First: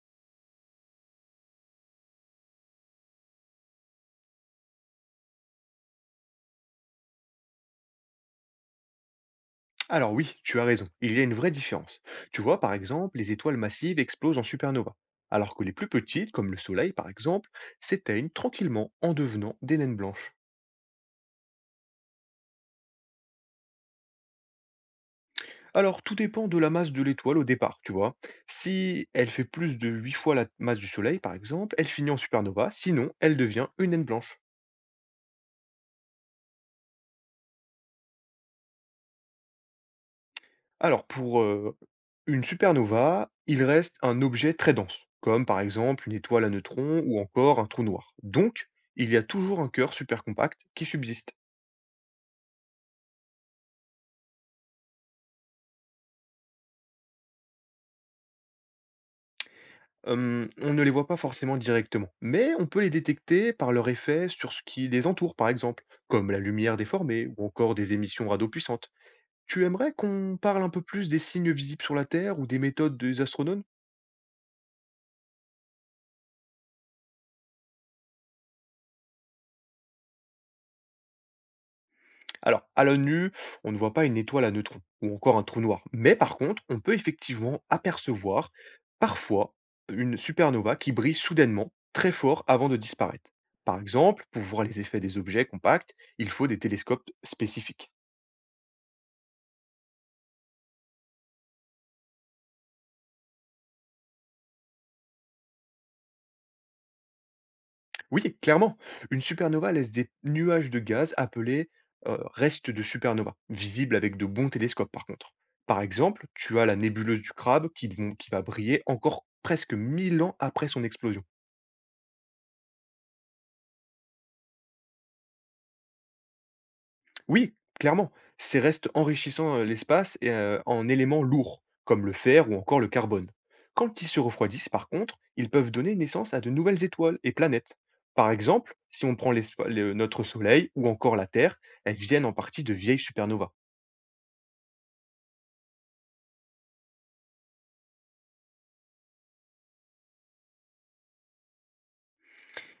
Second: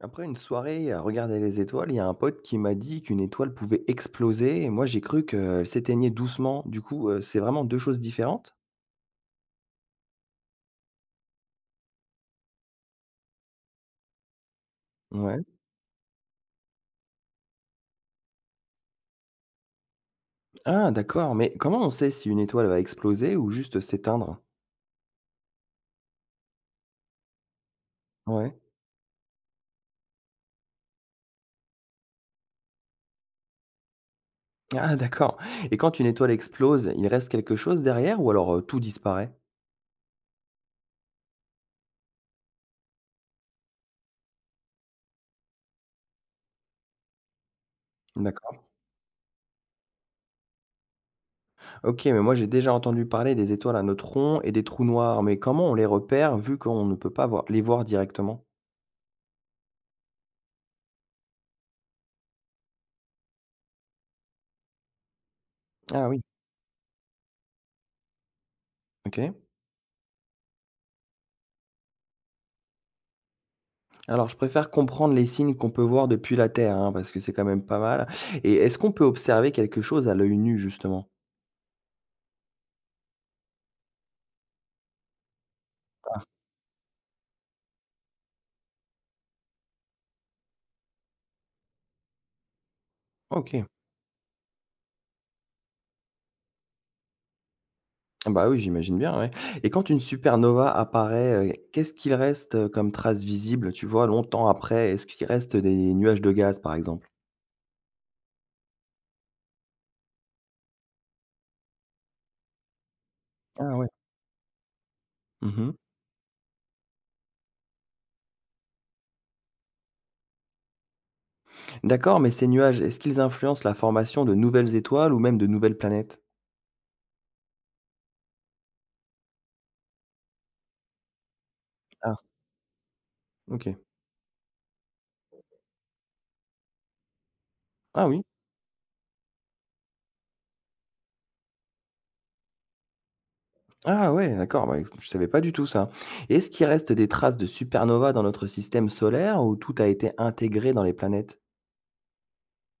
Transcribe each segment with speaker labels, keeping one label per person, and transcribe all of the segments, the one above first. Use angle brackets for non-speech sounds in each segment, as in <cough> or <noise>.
Speaker 1: Après une soirée à regarder les étoiles, il y a un pote qui m'a dit qu'une étoile pouvait exploser et moi j'ai cru qu'elle s'éteignait doucement. Du coup, c'est vraiment deux choses différentes?
Speaker 2: Alors oui, tu as raison, il y a une vraie différence. Tu vois, par exemple, les étoiles massives explosent en supernova,
Speaker 1: Ouais.
Speaker 2: alors que les plus petites, comme le Soleil par exemple, s'éteignent tranquillement en devenant des naines blanches.
Speaker 1: Ah, d'accord, mais comment on sait si une étoile va exploser ou juste s'éteindre?
Speaker 2: Alors tout dépend de la masse de l'étoile au départ, tu vois.
Speaker 1: Ouais.
Speaker 2: Si elle fait plus de 8 fois la masse du Soleil, par exemple, elle finit en supernova, sinon elle devient une naine blanche.
Speaker 1: Ah, d'accord. Et quand une étoile explose, il reste quelque chose derrière ou alors tout disparaît?
Speaker 2: Alors pour, une supernova, il reste un objet très dense, comme par exemple une étoile à neutrons ou encore un trou noir.
Speaker 1: D'accord.
Speaker 2: Donc, il y a toujours un cœur super compact qui subsiste.
Speaker 1: Ok, mais moi j'ai déjà entendu parler des étoiles à neutrons et des trous noirs, mais comment on les repère vu qu'on ne peut pas les voir directement?
Speaker 2: On ne les voit pas forcément directement, mais on peut les détecter par leur effet sur ce qui les entoure par exemple,
Speaker 1: Ah oui,
Speaker 2: comme la lumière déformée ou encore des émissions radio puissantes.
Speaker 1: ok.
Speaker 2: Tu aimerais qu'on parle un peu plus des signes visibles sur la Terre ou des méthodes des astronomes?
Speaker 1: Alors, je préfère comprendre les signes qu'on peut voir depuis la Terre, hein, parce que c'est quand même pas mal. Et est-ce qu'on peut observer quelque chose à l'œil nu, justement?
Speaker 2: Alors, à l'œil nu, on ne voit pas une étoile à neutrons ou encore un trou noir. Mais
Speaker 1: Ah,
Speaker 2: par contre, on peut effectivement apercevoir parfois une supernova qui brille soudainement très fort avant de disparaître.
Speaker 1: ok.
Speaker 2: Par exemple, pour voir les effets des objets compacts, il faut des télescopes spécifiques.
Speaker 1: Ah bah oui, j'imagine bien, ouais. Et quand une supernova apparaît, qu'est-ce qu'il reste comme trace visible, tu vois, longtemps après? Est-ce qu'il reste des nuages de gaz, par exemple?
Speaker 2: Oui, clairement, une supernova laisse des nuages de gaz appelés restes de supernova,
Speaker 1: Ah ouais.
Speaker 2: visibles avec de bons télescopes par contre.
Speaker 1: Mhm.
Speaker 2: Par exemple, tu as la nébuleuse du crabe qui va briller encore presque 1000 ans après son explosion.
Speaker 1: D'accord, mais ces nuages, est-ce qu'ils influencent la formation de nouvelles étoiles ou même de nouvelles planètes?
Speaker 2: Oui, clairement, ces restes enrichissant, l'espace et en éléments lourds, comme le
Speaker 1: Ah,
Speaker 2: fer ou encore le carbone.
Speaker 1: ok.
Speaker 2: Quand le tissu refroidissent, par contre, ils peuvent donner naissance à de nouvelles étoiles et planètes.
Speaker 1: Ah oui.
Speaker 2: Par exemple, si on prend l'espa le notre Soleil ou encore la Terre, elles viennent en partie de vieilles supernovas.
Speaker 1: Ah ouais, d'accord, bah, écoute, je savais pas du tout ça. Et est-ce qu'il reste des traces de supernova dans notre système solaire où tout a été intégré dans les planètes?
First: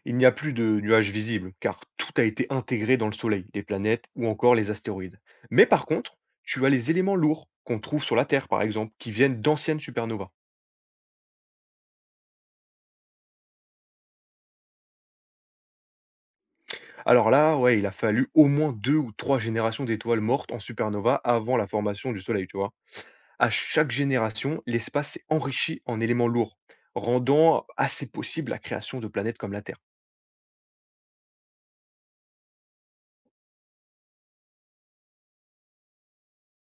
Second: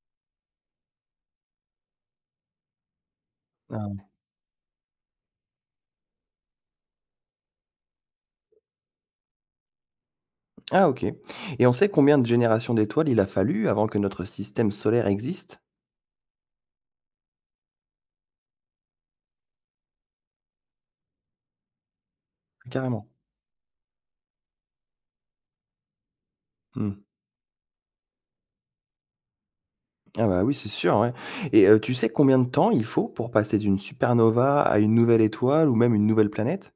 Speaker 2: Il n'y a plus de nuages visibles, car tout a été intégré dans le Soleil, les
Speaker 1: Ah,
Speaker 2: planètes ou encore les astéroïdes. Mais par contre, tu as les éléments lourds qu'on trouve sur la Terre, par exemple, qui viennent d'anciennes supernovas.
Speaker 1: ah, ok. Et on sait combien de générations d'étoiles il a fallu avant que notre système solaire existe?
Speaker 2: Alors là, ouais, il a fallu au moins 2 ou 3 générations d'étoiles mortes en supernova avant la formation du Soleil, tu vois?
Speaker 1: Carrément.
Speaker 2: À chaque génération, l'espace s'est enrichi en éléments lourds,
Speaker 1: Hmm.
Speaker 2: rendant assez possible la création de planètes comme la Terre.
Speaker 1: Ah bah oui, c'est sûr, ouais. Et tu sais combien de temps il faut pour passer d'une supernova à une nouvelle étoile ou même une nouvelle planète?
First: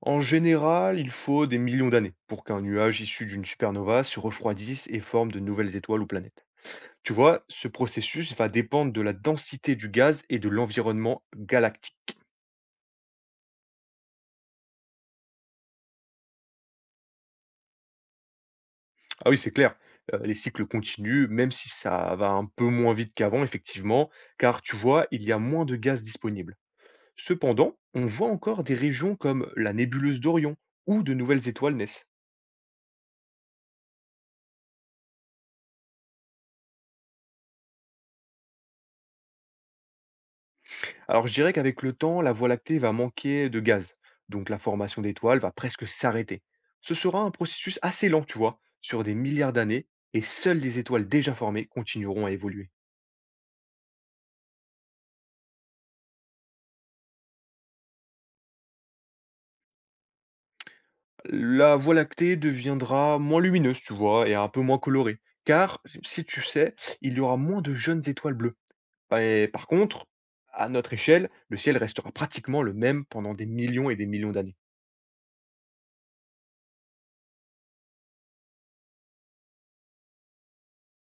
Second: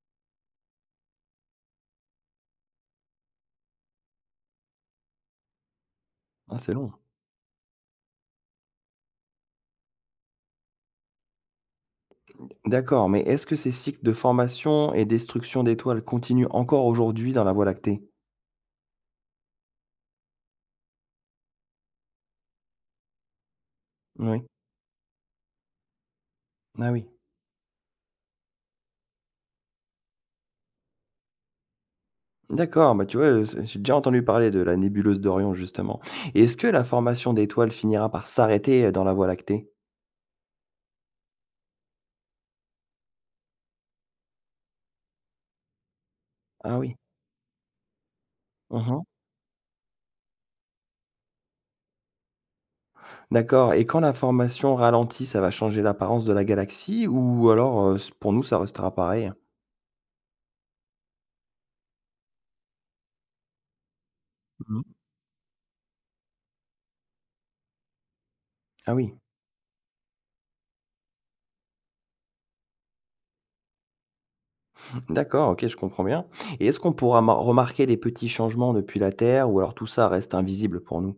Speaker 2: En général, il faut des millions d'années pour qu'un nuage issu d'une supernova se refroidisse et forme de nouvelles étoiles ou planètes.
Speaker 1: Ah, c'est long.
Speaker 2: Tu vois, ce processus va dépendre de la densité du gaz et de l'environnement galactique.
Speaker 1: D'accord, mais est-ce que ces cycles de formation et destruction d'étoiles continuent encore aujourd'hui dans la Voie lactée?
Speaker 2: Ah oui, c'est clair. Les cycles continuent, même si ça va un peu moins vite qu'avant, effectivement,
Speaker 1: Oui.
Speaker 2: car tu vois, il y a moins de gaz disponibles.
Speaker 1: Ah oui.
Speaker 2: Cependant, on voit encore des régions comme la nébuleuse d'Orion, où de nouvelles étoiles naissent.
Speaker 1: D'accord, bah, tu vois, c'est j'ai déjà entendu parler de la nébuleuse d'Orion justement et est-ce que la formation d'étoiles finira par s'arrêter, dans la Voie lactée?
Speaker 2: Alors je dirais qu'avec le temps, la Voie lactée va manquer de gaz, donc la formation d'étoiles va presque s'arrêter.
Speaker 1: Ah
Speaker 2: Ce
Speaker 1: oui.
Speaker 2: sera un processus assez lent, tu vois,
Speaker 1: Mmh.
Speaker 2: sur des milliards d'années, et seules les étoiles déjà formées continueront à évoluer.
Speaker 1: D'accord et quand la formation ralentit, ça va changer l'apparence de la galaxie ou alors, s pour nous, ça restera pareil?
Speaker 2: La Voie lactée deviendra moins lumineuse, tu vois, et un peu moins
Speaker 1: Mmh.
Speaker 2: colorée. Car, si tu sais, il y aura moins de jeunes étoiles bleues.
Speaker 1: Ah oui.
Speaker 2: Bah, et par contre, à notre échelle, le ciel restera pratiquement le même pendant des millions et des millions d'années.
Speaker 1: D'accord, OK, je comprends bien et est-ce qu'on pourra ma remarquer des petits changements depuis la Terre ou alors tout ça reste invisible pour nous?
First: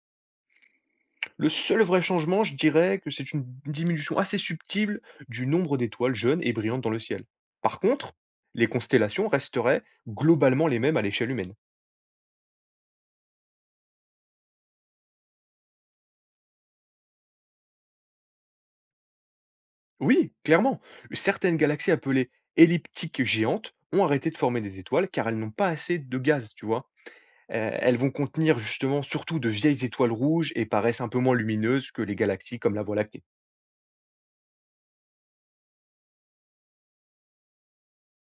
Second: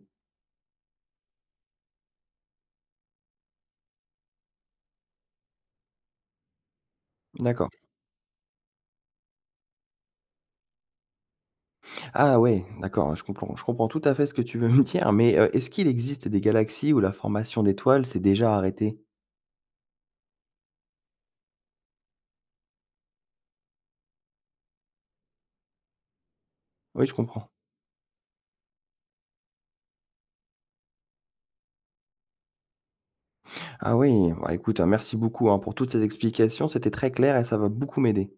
Speaker 2: Le seul vrai changement, je dirais que c'est une diminution assez subtile du nombre d'étoiles jeunes et brillantes dans le ciel.
Speaker 1: D'accord.
Speaker 2: Par contre, les constellations resteraient globalement les mêmes à l'échelle humaine.
Speaker 1: Ah ouais, d'accord, je comprends tout à fait ce que tu veux me <laughs> dire mais, est-ce qu'il existe des galaxies où la formation d'étoiles s'est déjà arrêtée?
Speaker 2: Oui, clairement. Certaines galaxies appelées elliptiques géantes ont arrêté de former des étoiles car elles n'ont pas assez de gaz, tu vois.
Speaker 1: Oui, je comprends.
Speaker 2: Elles vont contenir justement surtout de vieilles étoiles rouges et paraissent un peu moins lumineuses que les galaxies comme la Voie lactée.
Speaker 1: Ah oui, bah, écoute, hein, merci beaucoup, hein, pour toutes ces explications, c'était très clair et ça va beaucoup m'aider.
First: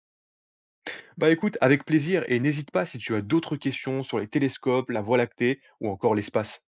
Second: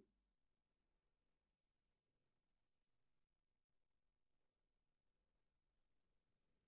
Speaker 2: Bah écoute, avec plaisir et n'hésite pas si tu as d'autres questions sur les télescopes, la Voie lactée ou encore l'espace.